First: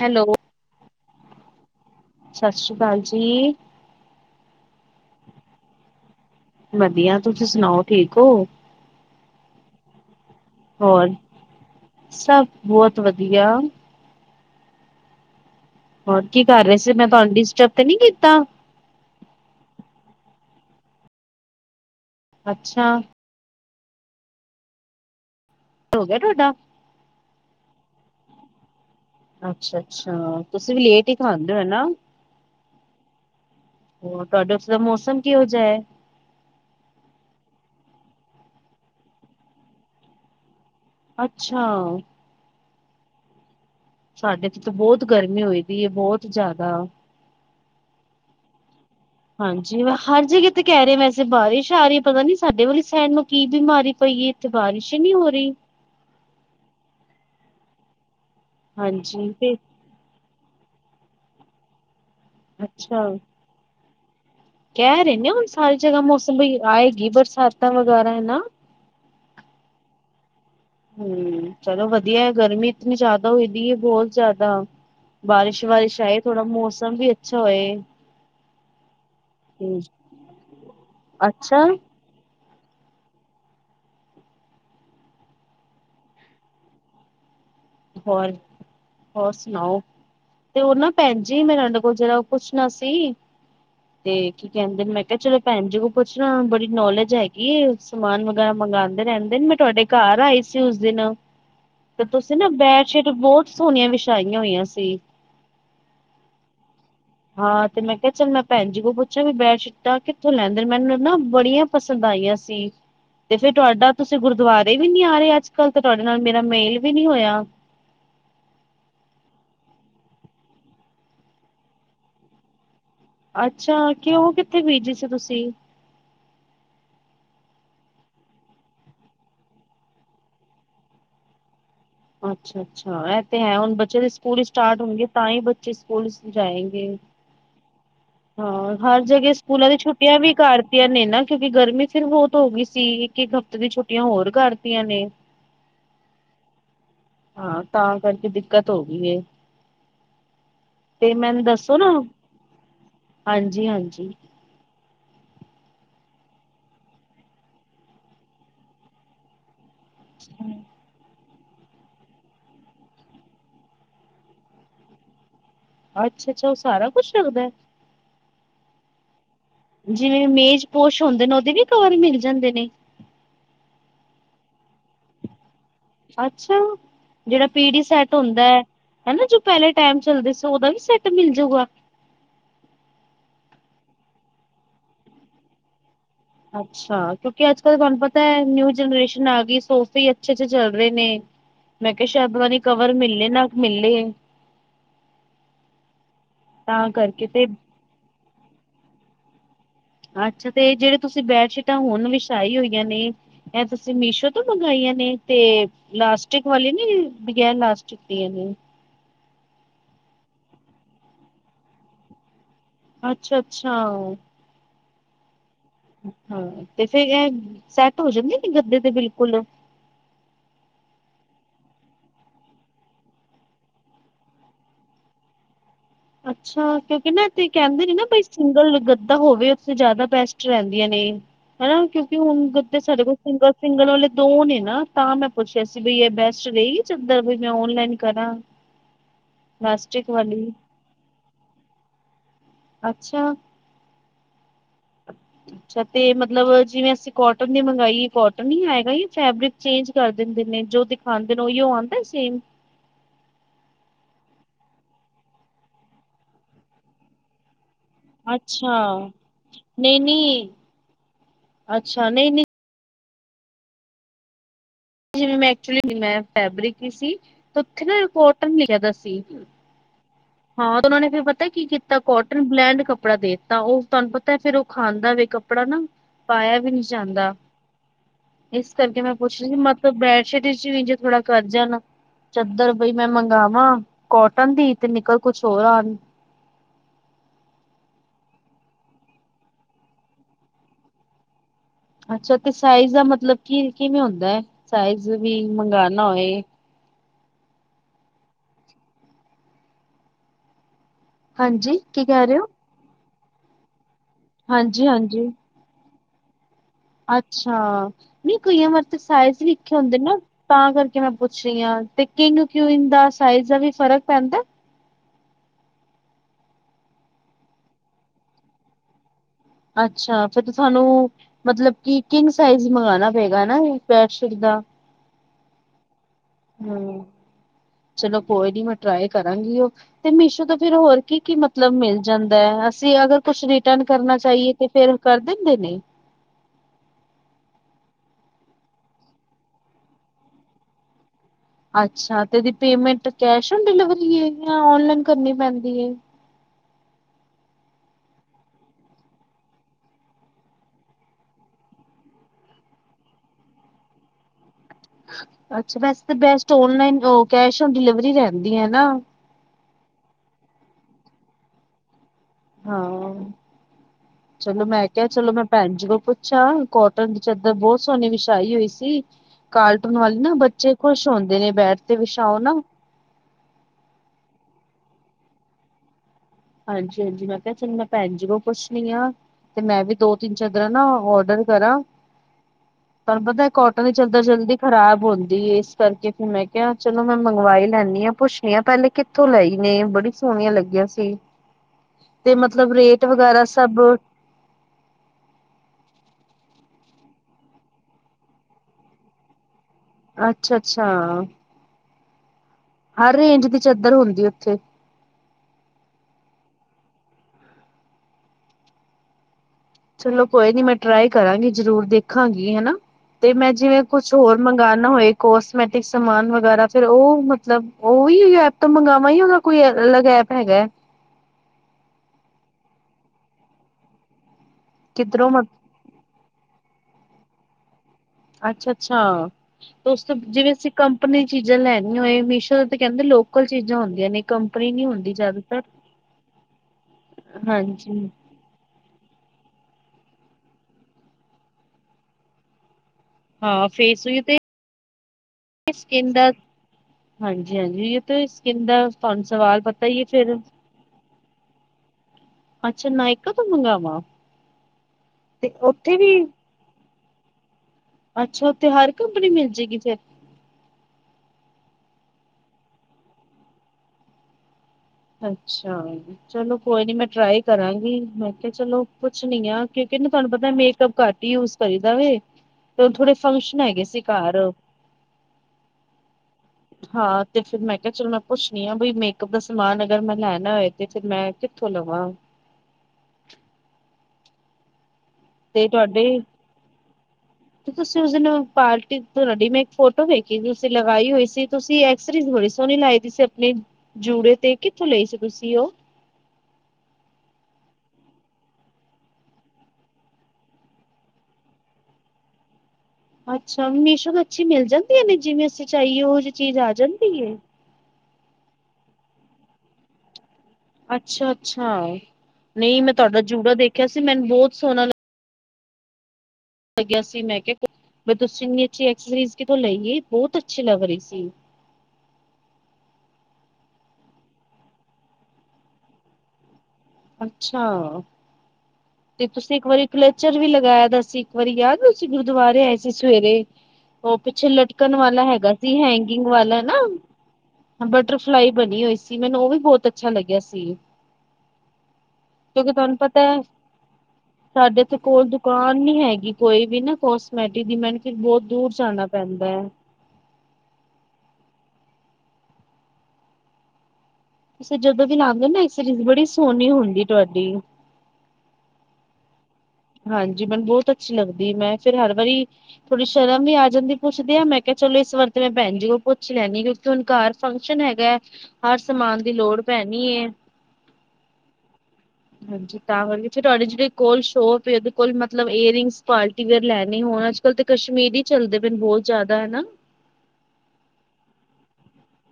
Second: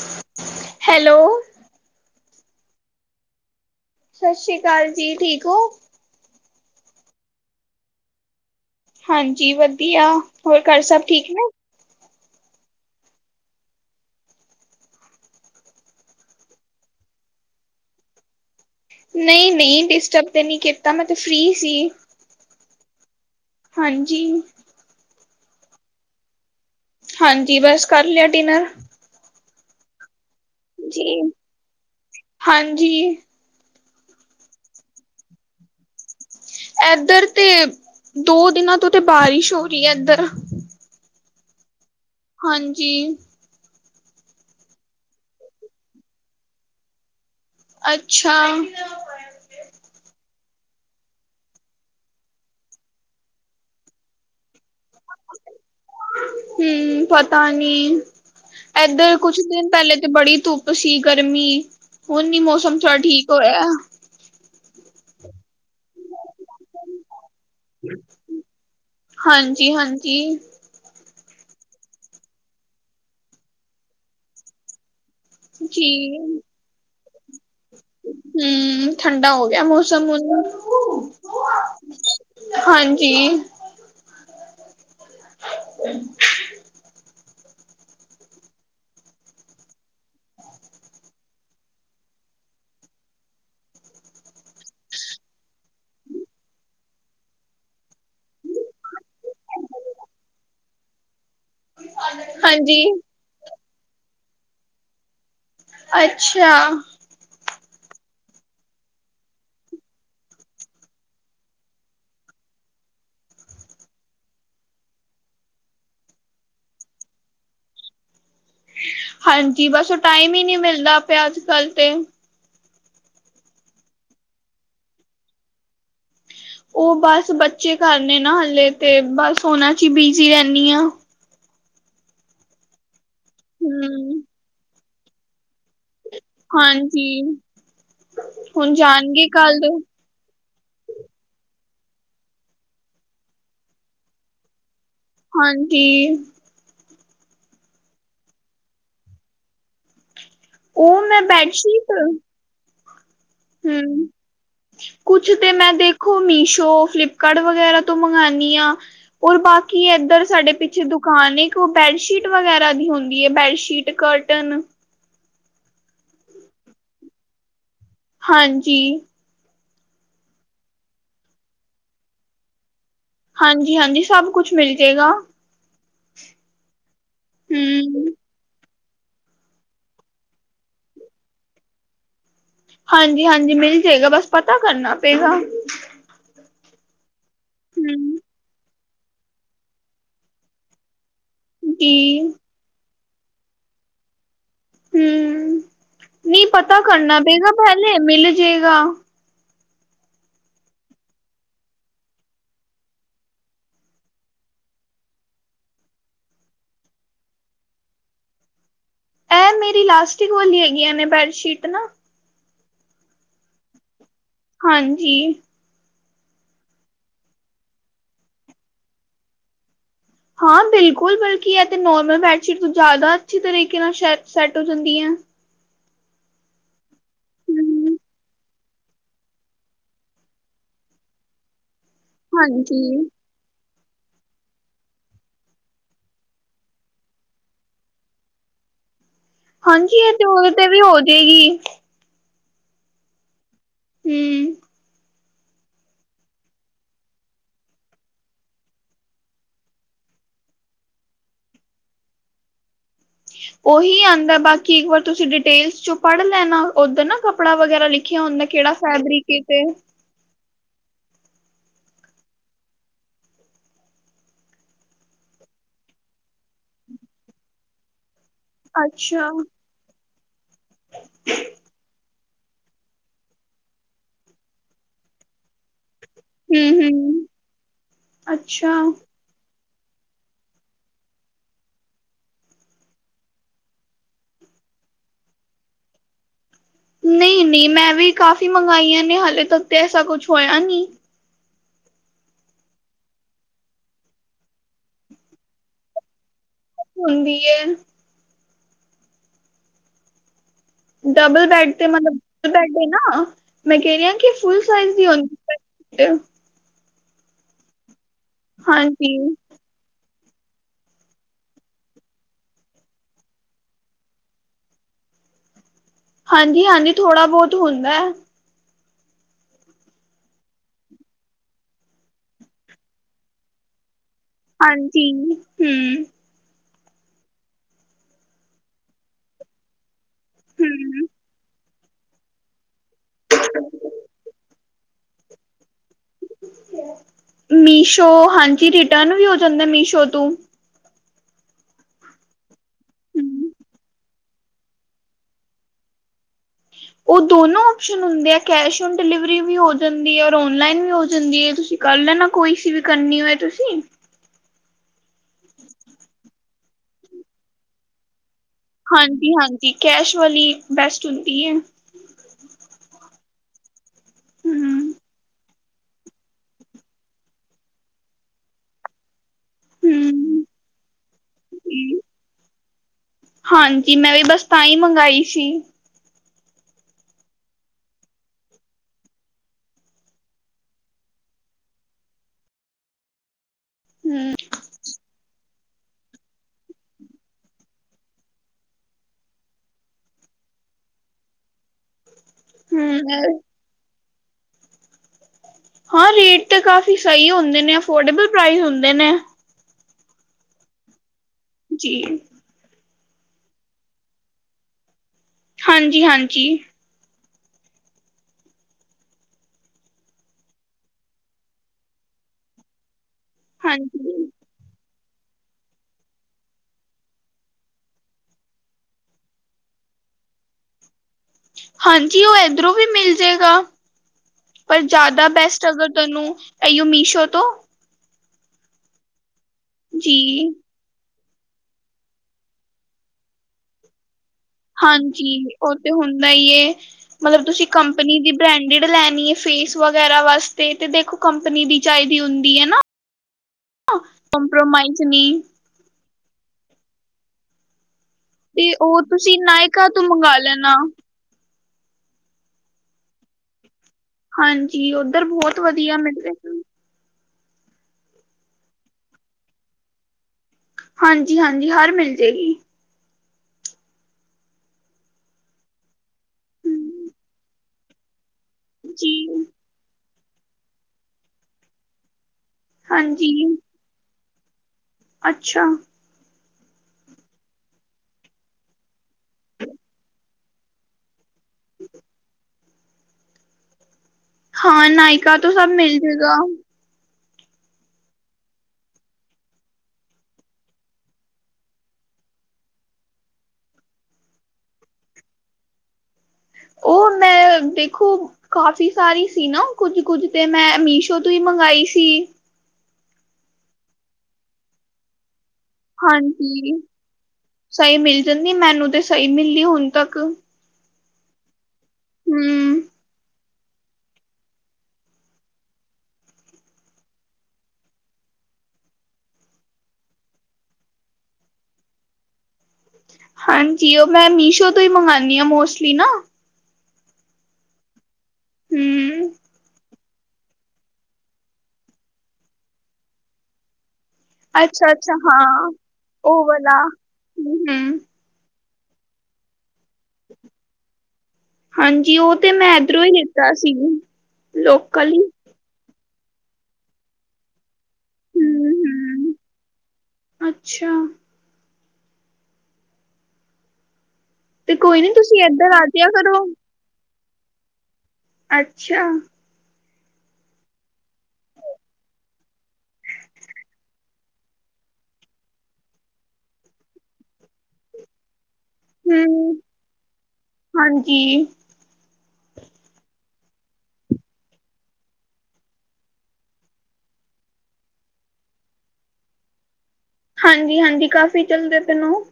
Hello. Hello. ਸਤਿ ਸ਼੍ਰੀ ਅਕਾਲ ਜੀ। ਸਤਿ ਸ੍ਰੀ ਅਕਾਲ ਜੀ ਠੀਕ ਓ? ਵਧੀਆ ਤੁਸੀਂ ਸੁਣਾਓ ਠੀਕ ਓ? ਹਾਂਜੀ ਵਧੀਆ, ਹੋਰ ਘਰ ਸਭ ਠੀਕ ਨੇ। ਸਭ, ਬਹੁਤ ਵਧੀਆ। ਹੋਰ ਕੀ ਕਰ ਰਹੇ ਸੀ ਮੈਂ ਤੁਹਾਨੂੰ ਡਿਸਟਰਬ ਤੇ ਨੀ ਕੀਤਾ? ਨਈਂ-ਨਈਂ ਡਿਸਟਰਬ ਤੇ ਨਈਂ ਕੀਤਾ ਮੈਂ ਤੇ ਫ੍ਰਰੀ ਸੀ। ਅੱਛਾ। ਹਾਂਜੀ। ਹੋ ਗਿਆ ਤੁਹਾਡਾ? ਹਾਂਜੀ ਬਸ ਕਰ ਲਿਆ ਡਿਨਰ। ਅੱਛਾ-ਅੱਛਾ ਤੁਸੀਂ ਵੀ ਲੇਟ ਹੀ ਜੀ, ਖਾਂਦੇ ਓ ਨਾ। ਹਾਂਜੀ, ਹੋਰ ਤੁਹਾਡੇ ਉੱਥੇ ਦਾ ਮੌਸਮ ਕਿਹੋ ਜਿਆ ਐ? ਇੱਧਰ ਤੇ, ਦੋ ਦਿਨਾਂ ਤੋਂ ਤੇ ਬਾਰਿਸ਼ ਹੋ ਰਹੀ ਹੈ। ਇੱਧਰ ਅੱਛਾ! ਹਾਂਜੀ। ਸਾਡੇ ਇਥੇ ਤਾਂ ਬਹੁਤ ਗਰਮੀ ਹੋਏ ਦੀ ਹੈ। ਬਹੁਤ ਜ਼ਿਆਦਾ ਅੱਛਾ। ਹਾਂਜੀ। ਮੈਂ ਹਰ ਜਗ੍ਹਾ ਤੇ ਕਹਿ ਰਹੇ, ਵੈਸੇ ਬਾਰਿਸ਼ ਆ ਰਹੀ ਹੈ। ਪਤਾ ਨੀ ਸਾਡੇ ਵਾਲੀ ਸ਼ਹਿਰ ਨੂੰ ਕੀ ਬਿਮਾਰੀ ਪਈ ਹੈ ਤੇ ਬਾਰਿਸ਼ ਹੀ ਨਹੀਂ ਹੋ ਰਹੀ। ਹਮ ਪਤਾ ਨੀ, ਏਧਰ ਹਾਂਜੀ, ਕੁੱਛ ਤੇ ਦਿਨ ਪਹਿਲੇ ਤੇ ਬੜੀ ਧੁੱਪ ਤੁਸੀਂ ਗਰਮੀ, ਹੁਣ ਨੀ ਮੌਸਮ ਥੋੜਾ ਅੱਛਾ। ਠੀਕ ਹੋਇਆ। ਕਹਿ ਰਹੇ ਨੇ, ਹੁਣ ਸਾਰੀ ਜਗ੍ਹਾ ਮੌਸਮ ਵੀ ਆਏਗੀ। ਬਰਸਾਤਾਂ ਵਗੈਰਾ ਹੈ ਨਾ ਹਾਂਜੀ- ਹਾਂਜੀ। ਹੂੰ, ਚਲੋ ਵਧੀਆ, ਗਰਮੀ ਇਤਨੀ ਜ਼ਿਆਦਾ ਹੋ ਦੀ ਐ ਬਹੁਤ ਜ਼ਾਦਾ। ਬਾਰਿਸ਼- ਬਾਰਿਸ਼ ਆਏ ਜੀ। ਥੋੜਾ ਮੌਸਮ ਵੀ ਅੱਛਾ ਹੋਏ ਹੂੰ, ਠੰਡਾ ਹੋ ਗਿਆ ਹੂੰ ਮੌਸਮ ਹੁਣ। ਅੱਛਾ। ਹਾਂਜੀ। [unintelligible] ਹੋਰ ਹੋਰ ਸੁਣਾਓ, ਤੇ ਉਹ ਨਾ ਭੈਣ ਜੀ ਮੈਂ ਤੁਹਾਡੇ ਕੋਲ ਜਿਹੜਾ ਉਹ ਪੁੱਛਣਾ ਸੀ। ਤੇ ਕੀ ਕਹਿੰਦੇ ਨੇ ਮੈਂ ਕਿਹਾ ਚਲੋ ਭੈਣ ਜੀ ਨੂੰ ਪੁੱਛਲੋ, ਬੜੀ ਨੌਲੇਜ ਹੈਗੀ ਏ। ਸਮਾਨ ਵਗੈਰਾ ਮੰਗਾਂਦੇ ਰਹਿੰਦੇ ਨੇ, ਮੈਂ ਤੁਹਾਡੇ ਘਰ ਆਈ ਸੀ ਉਸ ਦਿਨ। ਤੇ ਤੁਸੀਂ ਨਾ, ਹਾਂਜੀ, ਬੈਡਸ਼ੀਟ ਬਹੁਤ ਸੋਹਣੀਆਂ ਵਿਛਾਈਆਂ ਹੋਈਆਂ ਸੀ। ਅੱਛਾ। ਹਾਂ ਤੇ ਮੈਂ ਕਿਹਾ, ਚੱਲ ਮੈਂ ਭੈਣ ਜੀ ਕੋਲ ਪੁੱਛਿਆ ਵੀ ਬੈਡਸ਼ੀਟਾਂ ਕਿੱਥੋਂ ਲੈਂਦੇ ਨੇ, ਮੈਨੂੰ ਨਾ ਬੜੀਆਂ ਪਸੰਦ ਆਈਆਂ ਸੀ। ਤੇ ਫੇਰ ਤੁਹਾਡਾ, ਤੁਸੀਂ ਗੁਰਦੁਆਰੇ ਵੀ ਨੀ ਆ ਰਹੇ ਅੱਜ- ਕੱਲ੍ਹ, ਤੇ ਤੁਹਾਡੇ ਨਾਲ ਮੇਰਾ ਮੇਲ ਵੀ ਨਹੀ ਹੋਇਆ। ਹਾਂਜੀ, ਬੱਸ ਉਹ ਟਾਈਮ ਹੀ ਨਹੀ ਮਿਲਦਾ ਪਿਆ ਅੱਜ- ਕੱਲ੍ਹ ਤੇ। ਅੱਛਾ, ਕਿਉਂ ਉਹ ਕਿੱਥੇ ਬੀਜੀ ਸੀ ਤੁਸੀਂ। ਉਹ ਬੱਸ ਬੱਚੇ ਘਰ ਨੇ ਨਾ ਹਲੇੇ, ਤੇ ਬੱਸ ਉਹਨਾਂ ਚ ਹੀ ਬਿਜ਼ੀ ਰਹਿੰਨੀ ਆ। ਅੱਛਾ- ਅੱਛਾ ਇਹ ਤੇ ਹੈ, ਹੁਣ ਬੱਚੇ ਦੇ ਹੂੰ, ਸਕੂਲ ਹੀ ਸਟਾਟ ਹੋਣਗੇ। ਤਾਂ ਹੀ ਬੱਚੇ ਸਕੂਲ ਜਾਏਗੇ, ਹਾਂਜੀ, ਹੁਣ ਹਾਂ ਹਰ ਜਾਣਗੇ ਜਗ੍ਹਾ ਕੱਲ ਸਕੂਲਾਂ ਦੀ ਛੁੱ ਛੁੱਟੀਆਂ ਵੀ ਕਰਤੀਆਂ ਨੇ ਨਾ, ਕਿਉਂਕਿ ਗਰਮੀ ਫਿਰ ਬਹੁਤ ਹੋ ਗਈ ਸੀ, ਇੱਕ ਇੱਕ ਹਫ਼ਤੇ ਦੀਆਂ ਛੁੱਟੀਆਂ ਹੋਰ ਕਰਤੀਆਂ ਨੇ। ਹਾਂਜੀ। ਹਾਂ, ਤਾਂ ਕਰਕੇ ਦਿੱਕਤ ਹੋ ਗਈ ਏ। ਉਹ ਤੇ ਮੈਂ ਮੈਨੂੰ ਦੱਸੋ ਬੈਡਸ਼ੀਟ ਨਾ, ਹਾਂਜੀ- ਹੂੰ ਹਾਂਜੀ। ਕੁਛ ਤੇ ਮੈਂ ਦੇਖੋ ਮੀਸ਼ੋ, ਫਲਿਪਕਾਰਟ ਵਗੈਰਾ ਤੋਂ ਮੰਗਵਾਣੀ ਆਂ। ਹੋਰ ਬਾਕੀ ਇੱਧਰ ਸਾਡੇ ਪਿੱਛੇ ਦੁ ਕਾਨ ਈ ਕੋ ਬੈਡਸ਼ੀਟ ਵਗੈਰਾ ਵੀ ਹੁੰਦੀ ਐ, ਬੈਡਸ਼ੀਟ, ਕਰਟਨ ਅੱਛਾ- ਅੱਛਾ, ਉਹ ਸਾਰਾ ਕੁੱਛ ਰੱਖਦਾ। ਹਾਂਜੀ। ਜਿਵੇਂ ਮੇਜ਼ ਪੋਸ਼ ਹੁੰਦੇ ਨੇ, ਉਹਦੇ ਵੀ ਕਵਰ ਮਿਲ ਜਾਂਦੇ ਨੇ। ਹਾਂਜੀ -ਹਾਂਜੀ, ਸਭ ਕੁਛ ਮਿਲਜੇਗਾ। ਅੱਛਾ, ਜਿਹੜਾ ਪੀੜ੍ਹੀ ਹੂੰ, ਸੈਟ ਹੁੰਦਾ। ਹਨਾ ਜੋ ਪਹਿਲੇ ਟਾਈਮ ਚੱਲਦੇ ਸੀ, ਉਹਦਾ ਵੀ ਸੈੱਟ ਮਿਲਜੂਗਾ। ਹਾਂਜੀ- ਹਾਂਜੀ ਮਿਲਜੇਗਾ, ਬੱਸ ਪਤਾ ਕਰਨਾ ਪਏਗਾ। ਅੱਛਾ, ਕਿਉਂਕਿ ਅੱਜ -ਕੱਲ੍ਹ ਤੁਹਾਨੂੰ ਹੂੰ, ਪਤਾ ਐ ਨਿਊ ਜਨਰੇਸ਼ਨ ਆ ਗਈ, ਸੋਫੇ ਹੀ ਅੱਛੇ- ਅੱਛੇ ਚੱਲ ਰਹੇ ਨੇ। ਮੈਂ ਕਿਹਾ ਜੀ ਸ਼ਾਇਦ ਉਹਨਾਂ ਦੀ ਕਵਰ ਮਿਲਲੇ ਨਾ ਮਿਲਲੇ। ਹੂੰ, ਨਹੀਂ ਪਤਾ ਕਰਨਾ ਕਰਕੇ ਤੇ ਪਏਗਾ ਪਹਿਲੇ, ਮਿਲਜੇਗਾ। ਅੱਛਾ ਤੇ ਜਿਹੜੇ ਤੁਸੀਂ ਬੈਡਸ਼ੀਟਾਂ ਹੁਣ ਵਿਛਾਈ ਹੋਈਆਂ ਨੇ ਇਹ ਤੁਸੀਂ ਮੀਸ਼ੋ ਤੋਂ ਮੰਗਾਈਆਂ ਨੇ, ਤੇ ਲਾਸਟਿਕ ਵਾਲੀ ਨੇ ਨੀ ਬਗੈਰ ਲਾਸਟਿਕ। ਦੀਆਂ ਨੂੰ ਇਹ ਮੇਰੀ ਲਾਸਟਿਕ ਵਾਲੀ ਹੈਗੀਆਂ ਨੇ ਬੈਡਸ਼ੀਟ ਨਾ। ਅੱਛਾ- ਅੱਛਾ। ਹਾਂਜੀ, ਹਾਂ, ਤੇ ਫੇਰ ਇਹ ਸੈਟ ਹੋ ਜਾਂਦੀ ਨੀ ਗੱਦੇ ਤੇ ਬਿਲਕੁਲ ਹਾਂ ਬਿਲਕੁਲ, ਬਲਕਿ ਇਹ ਤੇ ਨੋਰਮਲ ਬੈਡਸ਼ੀਟ ਤੋਂ ਜ਼ਿਆਦਾ ਅੱਛੀ ਤਰੀਕੇ ਨਾਲ ਸੈ ਸੈੱਟ ਹੋ ਜਾਂਦੀ ਐ। ਅੱਛਾ ਕਿਉਂਕਿ ਨਾ ਇਥੇ ਕਹਿੰਦੇ ਨੇ ਹਮ ਨਾ ਬਈ ਸਿੰਗਲ ਗੱਦਾ ਹੋਵੇ, ਉਥੇ ਜ਼ਿਆਦਾ ਬੈਸਟ ਰਹਿੰਦੀਆਂ ਨੇ। ਹਨਾ ਕਿਉਂਕਿ ਹੁਣ ਤੇ ਹਾਂਜੀ। ਸਾਡੇ ਕੋਲ ਸਿੰਗਲ- ਸਿੰਗਲ ਵਾਲੇ ਦੋ ਨੇ ਨਾ, ਤਾਂ ਮੈਂ ਪੁੱਛਿਆ ਸੀ ਬਈ ਇਹ ਬੈਸਟ ਰਹੇਗੀ ਚੱਦਰ ਵੀ ਮੈਂ ਔਨਲਾਈਨ ਕਰਾਂ। [unintelligible] ਹਾਂਜੀ, ਪਲਾਸਟਿਕ ਇਹ ਤੇ ਵਾਲੀ ਉਹ ਤੇ ਵੀ ਹੋਜੇਗੀ। ਅੱਛਾ, ਹਮ। ਅੱਛਾ ਤੇ ਮਤਲਬ ਜਿਵੇਂ, ਅਸੀਂ ਕੋਟਨ ਦੀ ਮੰਗਵਾਈਏ ਕੋਟਨ ਹੀ ਆਏਗਾ ਯਾ ਫੈਬਰਿਕ। ਚੇਂਜ ਕਰ ਦਿੰਦੇ ਨੇ, ਜੋ ਦਿਖਾਉਂਦੇ ਨੇ ਉਹੀਓ ਆਉਂਦਾ ਸੇਮ? ਉਹੀ ਆਉਂਦਾ, ਬਾਕੀ ਇੱਕ ਵਾਰ ਤੁਸੀਂ ਡਿਟੇਲਸ 'ਚ ਪੜ੍ਹ ਲੈਣਾ, ਉੱਧਰ ਨਾ ਕੱਪੜਾ ਵਗੈਰਾ ਲਿ ਖਿਆ ਹੁੰਦਾ, ਕਿਹੜਾ ਅੱਛਾ ਫੈਬਰਿਕ ਇਹ ਤੇ ਨਹੀਂ- ਨਹੀਂ। ਅੱਛਾ, ਨਹੀਂ -ਨਹੀਂ। ਜਿਵੇਂ ਮੈਂ, ਐਕਚੁਲੀ ਮੈਂ ਫੈਬਰਿਕ ਹੀ ਸੀ ਤੇ ਉੱਥੇ ਨਾ ਕੋਟਨ ਲਿਖਿਆ ਦਾ ਸੀ। ਅੱਛਾ। ਹਾਂ। ਉਹਨਾ ਨੇ ਫਿਰ ਪਤਾ ਕੀ ਕੀਤਾ? ਕੋਟਨ ਬਲੈਂਡ ਕੱਪੜਾ ਦੇ ਦਿੱਤਾ, ਉਹ ਤੁਹਾਨੂੰ ਪਤਾ ਫੇਰ ਉਹ ਖਾਂਦਾ ਵ ਕੱਪੜਾ ਨਾ ਪਾਇਆ ਵੀ ਹਮ ਨਹੀਂ ਹਮ ਜਾਂਦਾ, ਇਸ ਅੱਛਾ। ਕਰਕੇ ਮੈਂ ਪੁੱਛ ਰਹੀ ਸੀ ਮਤਲਬ, ਬੈਡਸ਼ੀਟ ਚ ਵੀ ਜੇ ਥੋੜ੍ਹਾ ਕਰ ਜਾਣ। ਚਾਦਰ ਬਈ ਮੈਂ ਮੰਗਵਾਂ ਕੋਟਨ ਦੀ ਤੇ, ਨਿਕਲ ਕੁਛ ਹੋਰ ਆਵੇ। ਨਹੀਂ -ਨਹੀਂ, ਮੈਂ ਵੀ ਕਾਫ਼ੀ ਮੰਗਾਈਆਂ ਨੇ ਹਾਲੇ ਤੱਕ ਤੇ ਐਸਾ ਕੁਛ ਹੋਇਆ ਨਹੀਂ। ਅੱਛਾ ਤੇ ਸਾਈਜ਼ ਦਾ ਮਤਲਬ ਕੀ, ਕਿਵੇਂ ਹੁੰਦਾ ਹੈ, ਸਾਈਜ਼ ਵੀ ਮੰਗਉਣਾ ਹੋਏ। ਹੁੰਦੀ ਹੈ। ਡਬਲ ਬੈਡ ਹਾਂਜੀ ਤੇ, ਕੀ ਕਹਿ ਰਹੇ ਹੋ ਮਤਲਬ ਬੈਡ। ਨਾ- ਨਾ, ਮੈਂ ਕਿਹ ਰਹੀ ਕਿ ਫੁਲ ਹਾਂਜੀ ਸਾਈਜ਼ ਦੀ ਹਾਂਜੀ ਹੁੰਦੀ ਹੈ। ਅੱਛਾ, ਨਹੀਂ ਕਈਆਂ ਵਾਰ ਤੇ ਹਾਂਜੀ, ਸਾਈਜ਼ ਲਿਖੇ ਹੁੰਦੇ ਨਾ। ਤਾਂ ਕਰਕੇ ਮੈਂ ਪੁੱਛ ਰਹੀ ਹਾਂ ਤੇ, ਕਿੰਗ ਕਿਉਇਨ ਦਾ ਸਾਈਜ਼ ਦਾ ਵੀ ਫਰਕ ਪੈਂਦਾ? ਹਾਂਜੀ- ਹਾਂਜੀ, ਥੋੜ੍ਹਾ ਬਹੁਤ ਹੁੰਦਾ। ਅੱਛਾ ਫੇਰ ਤਾਂ ਸਾਨੂੰ, ਮਤਲਬ ਕਿ ਕਿੰਗ ਸਾਈਜ਼ ਮੰਗਵਾਉਣਾ ਪਏਗਾ ਨਾ ਬੈਡਸ਼ੀਟ ਦਾ? ਹਾਂਜੀ, ਹਮ। ਹਮ, ਚਲੋ ਕੋਈ ਨੀ ਮੈਂ ਟਰਾਈ ਕਰਾਂਗੀ ਉਹ। ਤੇ ਮੀਸ਼ੋ ਤੋਂ ਫਿਰ ਹੋਰ ਕੀ, ਕੀ ਮਤਲਬ ਮਿਲ ਜਾਂਦਾ ਹੈ? ਅਸੀਂ ਅਗਰ ਕੁਛ ਰਿਟਰਨ ਕਰਨਾ ਚਾਹੀਏ ਤੇ, ਫੇਰ ਕਰ ਦਿੰਦੇ ਨੇ, ਮੀਸ਼ੋ, ਹਾਂਜੀ ਰਿਟਰਨ ਵੀ ਹੋ ਜਾਂਦਾ ਮੀਸ਼ੋ ਤੋਂ। ਅੱਛਾ, ਤੇ ਇਹਦੀ ਪੇਮੈਂਟ ਕੈਸ਼ ਔਨ ਡਿਲੀਵਰੀ ਹੈ ਜਾਂ ਓਨਲਾਈਨ ਕਰਨੀ ਪੈਂਦੀ ਹੈ? ਉਹ ਦੋਨੋ ਆਪਸ਼ਨ ਹੁੰਦੇ ਆ, ਕੈਸ਼ ਓਨ ਡਿਲੀਵਰੀ ਵੀ ਹੋ ਜਾਂਦੀ ਹੈ, ਔਰ ਔਨਲਾਈਨ ਵੀ ਹੋ ਜਾਂਦੀ ਹੈ ਤੁਸੀਂ, ਕਰ ਲੈਣਾ ਕੁਛ ਵੀ ਕਰਨੀ ਹੋਏ ਤੁਸੀਂ। ਅੱਛਾ ਵੈਸੇ ਤੇ best online, cash on delivery ਰਹਿੰਦੀ ਆ ਨਾ? ਹਾਂਜੀ- ਹਾਂਜੀ, ਕੈਸ਼ ਵਾਲੀ ਹੀ ਬੈਸਟ ਹੁੰਦੀ ਹੈ। ਹਾਂ ਚਲੋ, ਮੈਂ ਕਿਹਾ ਚਲੋ ਮੈਂ ਭੈਣ ਜੀ ਕੋਲ ਪੁੱਛਾਂ, ਕੋਟਨ ਦੀ ਚਾਦਰ ਬਹੁਤ ਸੋਹਣੀ ਵਿਛਾਈ ਹੋਈ ਸੀ। ਕਾਰਟੂਨ ਵਾਲੀ ਨਾ ਹੂੰ, ਬੱਚੇ ਖੁਸ਼ ਹੁੰਦੇ ਨੇ, ਬੈਠ ਤੇ ਵਿਛਾਓ ਨਾ। ਹਾਂਜੀ, ਮੈਂ ਵੀ ਬਸ ਤਾਂ ਹੀ ਮੰਗਵਾਾਈ ਸੀ ਹਾਂਜੀ- ਹਾਂਜੀ, ਮੈਂ ਕਿਹਾ ਚੰਗਾ ਭੈਣ ਜੀ ਕੋ ਪੁੱਛਣੀ ਆ ਤੇ ਮੈਂ ਵੀ ਦੋ, ਤਿੰਨ ਚਾਦਰਾਂ ਨਾ ਓਡਰ ਕਰਾਂ। ਪਰ ਪਤਾ ਕੋਟਨ ਦੀ ਚਾਦਰ ਹੂੰ, ਜਲਦੀ ਖ਼ਰਾਬ ਹੁੰਦੀ ਇਸ ਕਰਕੇ ਫ ਮੈਂ ਕਿਹਾ, ਚਲੋ ਮੈਂ ਮੰਗਵਾ ਈ ਲੈਂਦੀ ਹਾਂ, ਪੁੱਛਣੀ ਹਾਂ ਪਹਿਲੇ ਕਿ ਕਿੱਥੋਂ ਲਈ ਨੇ ਬੜੀ ਸੋਹਣੀਆਂ ਲੱਗੀਆਂ ਸੀ। ਤੇ ਮਤਲਬ, ਹੂੰ, ਰੇਟ ਵਗੈਰਾ ਸਭ ਹਾਂ ਰੇਟ ਤਾਂ ਕਾਫ਼ੀ ਸਹੀ ਹੁੰਦੇ ਨੇ, ਅਫੋਰਡੇਬਲ ਪ੍ਰਾਈਸ ਹੁੰਦੇ ਨੇ ਅੱਛਾ-ਅੱਛਾ। ਜੀ ਹਰ ਰੇਂਜ ਦੀ ਚਾਦਰ ਹੁੰਦੀ, ਉੱਥੇ ਹਾਂਜੀ-ਹਾਂਜੀ। ਚਲੋ ਕੋਈ ਨੀ ਮੈਂ ਟਰਾਈ ਕਰਾਂਗੀ, ਜਰੂਰ ਦੇਖਾਂਗੀ ਹੈਨਾ ਤੇ ਮੈਂ ਜਿਵੇਂ ਕੁਛ ਹਾਂਜੀ, ਹਾਂਜੀ ਹੋਰ ਮੰ ਗਾ ਹੋਏ ਕੋਸਮੈਟਿਕ ਸਮਾਨ ਵਗੈਰਾ, ਫੇਰ ਰ ਉਹ ਮਤਲਬ ਉਹ ਵੀ ਤੋਂ ਮੰਗਾਵਾਂ, ਯਾ ਉਹਦਾ ਕੋਈ, ਅਲਗ ਐਪ ਹੈਗਾ। ਹਾਂਜੀ। ਉਹ ਇਧਰੋਂ ਵੀ, ਮਿਲ ਜਾਏਗਾ। ਪਰ ਜ਼ਿਆਦਾ ਕਿੱਧਰੋਂ ਮ ਪੈਸੈ। ਅਗਰ ਤੈਨੂੰ, ਇਓ ਮੀਸ਼ੋ ਤੋਂ। ਅੱਛਾ- ਅੱਛਾ। ਤੇ, ਉਸ ਤੋਂ ਜੀ ਜਿਵੇਂ, ਅਸੀਂ। ਕੰਪਨੀ ਚੀਜ਼ਾਂ, ਲੈਣੀਆਂ ਹੋਏ। ਮੀਸ਼ੋ ਤੇ ਕਹਿੰਦੇ, ਲੋਕਲ ਚੀਜ਼ਾਂ ਹੁੰਦੀਆਂ ਨੇ। ਕੰਪਨੀ ਨੀ ਹੁੰਦੀ ਹਾਂਜੀ। ਜ਼ਿਆਦਾਤਰ ਉਹ ਤੇ, ਹੁੰਦਾ ਹੀ ਏ। ਮਤਲਬ ਤੁਸੀਂ ਹਾਂਜੀ ਕੰਪਨੀ ਦੀ। ਬ੍ਰੈਂਡਿਡ ਲੈਣੀ ਹੈ। ਫੇਸ ਵਗੈਰਾ ਵਾਸਤੇ, ਤੇ ਦੇਖੋ ਕੰਪਨੀ ਦੀ ਚਾਹੀਦੀ ਹੁੰਦੀ ਹੈ ਨਾ। ਕਪ੍ਰੋਮਾਈਜ਼ ਨੀ। ਸਕਿੰਨ ਦਾ, ਹਾਂਜੀ- ਹਾਂਜੀ। ਤੇ, ਸਕਿੰਨ ਦਾ, ਉਹ ਤੁਹਾਨੂੰ ਤੁਸੀਂ ਸਵਾਲ, ਪਤਾ ਨਾਇਕਾ ਹੀ ਤੋਂ ਹੈ ਫੇਰ। ਮੰਗਵਾ ਲੈਣਾ। ਅੱਛਾ! ਨਾਇਕਾ, ਤੋ ਮੰਗਾਵਾਂ। ਹਾਂਜੀ। ਉੱਧਰ ਤੇ ਬਹੁਤ, ਵਧੀਆ ਉੱਥੇ ਵੀ ਮਿਲਦਾ। ਅੱਛਾ। ਉੱਥੇ ਹਰ ਕੰਪਨੀ, ਮਿਲ ਜਾਏਗੀ। ਫੇਰ। ਹਾਂਜੀ-ਹਾਂਜੀ, ਹਰ ਮਿਲ ਜਾਏਗੀ। ਅੱਛਾ। ਚਲੋ ਕੋਈ ਨੀ। ਮੈਂ ਟਰਾਈ ਕਰਾਂਗੀ। ਮੈਂ ਕਿਹਾ ਚਲੋ ਜੀ ਪੁਛਨੀਆਂ। ਕਿਉਕੀ ਨਾ, ਤੁਹਾਨੂੰ ਪਤਾ ਮੇਕਅਪ ਘਟ ਹੀ, ਯੂਜ ਕਰੀ ਦਾਵੇ। ਤੇ ਥੋੜੇ ਹਾਂਜੀ ਫੰਕਸ਼ਨ ਹੈਗੇ ਸੀ ਘਰ। ਅੱਛਾ। ਹਾਂ ਤੇ, ਫੇਰ ਮੈਂ ਕਿਹਾ, ਚਲੋ ਮੈਂ ਪੁੱਛਣੀ ਆ। ਬਈ ਮੇਕਅਪ ਦਾ ਸਮਾਨ, ਅਗਰ ਮੈਂ ਲੈਣਾ ਹੋਏ, ਤੇ ਫੇਰ ਮੈਂ ਕਿੱਥੋਂ ਲਵਾਂ। ਹਾਂ, ਨਾਈ। ਤੇ, ਤੁਹਾਡੇ ਤੇ ਤੁਸੀਂ, ਉਸ ਦਿਨ ਪਾਰਟੀ ਤੇ, ਤੁਹਾਡੀ ਮੈਂ ਇੱਕ, ਫੋਟੋ ਵੇਖੀ। ਤੁਸੀਂ ਲਗਾਈ ਹੋਈ ਸੀ। ਤੁਸੀਂ ਐਕਸਰੀ ਬੜੀ ਸੋਹਣੀ ਲਾਈ। ਸੀ ਆਪਣੇ ਜੁੜੇ ਤੇ, ਕਿੱਥੋਂ ਲਈ ਸੀ, ਤੁਸੀਂ ਉਹ। ਉਹ [inaudible] ਦੇਖੋ, ਕਾਫ਼ੀ ਸਾਰੀ ਸੀ ਨਾ। ਕੁੱਝ-ਕੁੱਝ, ਤੇ ਮੈਂ ਮੀਸ਼ੋ ਤੋਂ ਹੀ, ਮੰਗਾਈ ਸੀ। ਅੱਛਾ। ਮੀਸ਼ੋ ਨੂੰ ਅੱਛੀ ਮਿਲ ਜਾਂਦੀ ਹੈ। ਜਿਵੇਂ ਅਸੀਂ ਚਾਹੀਏ, ਉਹ ਜਿਹੀ ਚੀਜ਼ ਆ ਹਾਂਜੀ ਜਾਂਦੀ ਹੈ। ਸਹੀ ਮਿਲ ਜਾਂਦੀ ਹੈ। ਮੈਨੂੰ ਤੇ, ਸਹੀ ਮਿਲੀ, ਹੁਣ ਤੱਕ। ਅੱਛਾ-ਅੱਛਾ। ਹਮ ਨਹੀਂ ਮੈਂ, ਤੁਹਾਡਾ ਜੂੜਾ ਦੇਖਿਆ ਸੀ। ਮੈਨੂੰ ਬਹੁਤ ਸੋਹਣਾ ਲੱਗਿਆ ਸੀ। ਮੈਂ ਕਿਹਾ, ਤੁਸੀਂ ਇਨੀ ਅੱਛੀ ਅਸੈਸਰੀ, ਕਿੱਥੋਂ ਲਈਏ। ਬਹੁਤ ਅੱਛੀ, ਲੱਗ ਰਹੀ ਸੀ। ਹਾਂਜੀ। ਉਹ ਮੈਂ, ਮੀਸ਼ੋ ਤੋਂ ਹੀ, ਮੰਗਵਾਉਂਦੀ ਹਾਂ। ਮੋਸਟਲੀ ਨਾ। ਅੱਛਾ। ਤੇ ਹਮ ਤੁਸੀਂ, ਇੱਕ ਵਾਰੀ, ਕਲੈਚਰ ਵੀ ਲਗਾਇਆ ਦਾ ਸੀ। ਇੱਕ ਵਾਰੀ ਯਾਦ ਤੁਸੀਂ, ਗੁਰਦੁਆਰੇ ਆਏ ਸੀ, ਸਵੇਰੇ। ਉਹ ਪਿੱਛੇ, ਅੱਛਾ ਲਟਕਣ ਅੱਛਾ ਵਾਲਾ ਹੈਗਾ ਹਾਂ ਸੀ। ਹੈਂਗਿੰਗ ਉਹ ਵਾਲਾ ਨਾ। ਹਮ ਹਮ ਬਟਰ ਸਿਲਾਈ ਬਣੀ ਹੋਈ ਸੀ। ਮੈਨੂੰ ਉਹ ਵੀ, ਬਹੁਤ ਅੱਛਾ, ਲੱਗਿਆ ਸੀ। ਹਾਂਜੀ। ਉਹ ਤੇ ਮੈਂ, ਕਿਉਂਕਿ ਤੁਹਾਨੂੰ ਇਧਰੋਂ ਹੀ ਪਤਾ ਹੈ ਲਿਤਾੱ ਸੀ। ਸਾਡੇ, ਇਥੇ ਲੋਕਲ ਹੀ ਕੋਲ ਦੁਕਾਨ ਨੀ ਹੈਗੀ, ਕੋਈ ਵੀ ਨਾ ਕੋਸਮੈਟਿਕ ਦੀ। ਮੈਨੂੰ ਫੇਰ ਬਹੁਤ ਹਮ ਦੂਰ ਜਾਣਾ ਹਮ ਪੈਂਦਾ ਹੈ। ਅੱਛਾ। ਤੇ ਤੁਸੀਂ ਕੋਈ ਜਦੋਂ ਨੀ ਵੀ, ਤੁਸੀਂ ਲਾਂਦੇ ਹੋ ਨਾ, ਇੱਧਰ ਆ ਐਸਸਰੀ, ਜਿਆ ਬੜੀ ਕਰੋ ਸੋਹਣੀ ਹੁੰਦੀ ਤੁਹਾਡੀ। ਅੱਛਾ ਹਾਂਜੀ। ਮੈਨੂੰ ਬਹੁਤ ਅੱਛੀ ਲੱਗਦੀ। ਮੈਂ ਫੇਰ ਹਰ ਵਾਰੀ। ਥੋੜੀ ਸ਼ਰਮ ਹੀ, ਆ ਜਾਂਦੀ ਪੁੱਛਦੀ ਆ। ਮੈਂ ਕਿਹਾ, ਚਲੋ ਇਸ ਵਾਰ, ਤੇ ਮੈਂ ਬੈਣ ਜੀ ਨੂੰ ਪੁੱਛ ਲੈੈਂਦੀ ਆ। ਤੇ, ਹੁਣ ਘਰ ਫੰਕਸ਼ਨ ਹੈਗਾ। ਹਰ ਸਮਾਨ ਦੀ ਹੂੰ, ਲੋੜ ਪੈਣੀ ਏ। ਹਾਂਜੀ, ਹਾਂਜੀ ਤਾਂ ਕਰਕੇ ਜਿਹੜੇ ਕੋਲ ਸ਼ੋਪ ਫੇਰ ਉਹਦੇ ਕੋਲ ਮਤਲਬ, ਈਅਰਿੰਗਸ ਪਾਰਟੀ ਵੇਅਰ, ਲੈਣੇ ਹੋਣ। ਅੱਜ ਕੱਲ ਤਾਂ ਕਸ਼ਮੀਰੀ, ਚੱਲਦੇ ਪਏ ਨੇ ਬਹੁਤ ਜ਼ਿਆਦਾ। ਹਨਾ। ਹਾਂਜੀ- ਹਾਂਜੀ। ਕਾਫ਼ੀ ਚੱਲਦੇ ਪਾਣੇ ਨੇ ਓਹ।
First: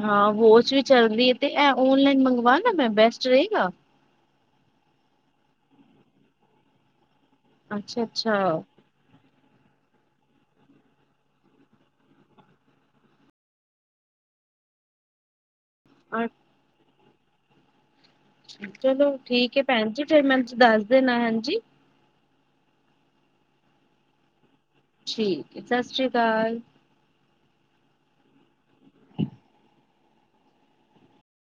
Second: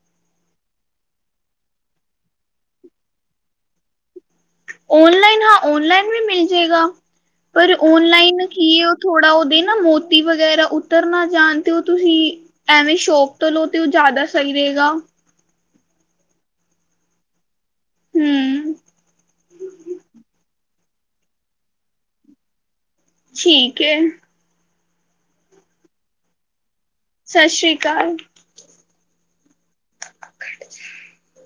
ਹਾਂ, ਬੋ ਵੀ ਚੱਲਦੀ ਹੈ। ਤੇ ਇਹ ਓਨਲਾਈਨ ਮੰਗਵਾ ਨਾ ਮੈਂ, ਬੈਸਟ ਰਹੇਗਾ। ਔਨਲਾਈਨ। ਹਾਂ, ਔਨਲਾਈਨ ਵੀ ਮਿਲ ਜਾਏਗਾ। ਪਰ ਅੱਛਾ ਔਨਲਾਈਨ ਅੱਛਾ ਨਾ ਕੀ। ਥੋੜਾ ਉਹਦੇ ਨਾ, ਮੋਤੀ ਵਗੈਰਾ, ਉਤਰ ਨਾ ਜਾਣ। ਤੇ ਉਹ ਤੁਸੀਂ। ਐਵੇਂ, ਸ਼ੌਪ ਤੋਂ, ਲੋ, ਤੇ, ਉਹ ਜ਼ਿਆਦਾ ਸਹੀ ਰਹੇਗਾ। ਅੱ- ਹਮ ਚਲੋ ਠੀਕ ਭੈਣ ਜੀ ਫੇਰ ਮੈਂ ਦੱਸ ਦੇਣਾ ਹਾਂਜੀ ਠੀਕ ਹੈ ਠੀਕ ਹੈ ਸਤਿ ਸ੍ਰੀ ਅਕਾਲ ਸਤਿ ਸ਼੍ਰੀ ਅਕਾਲ [inaudible]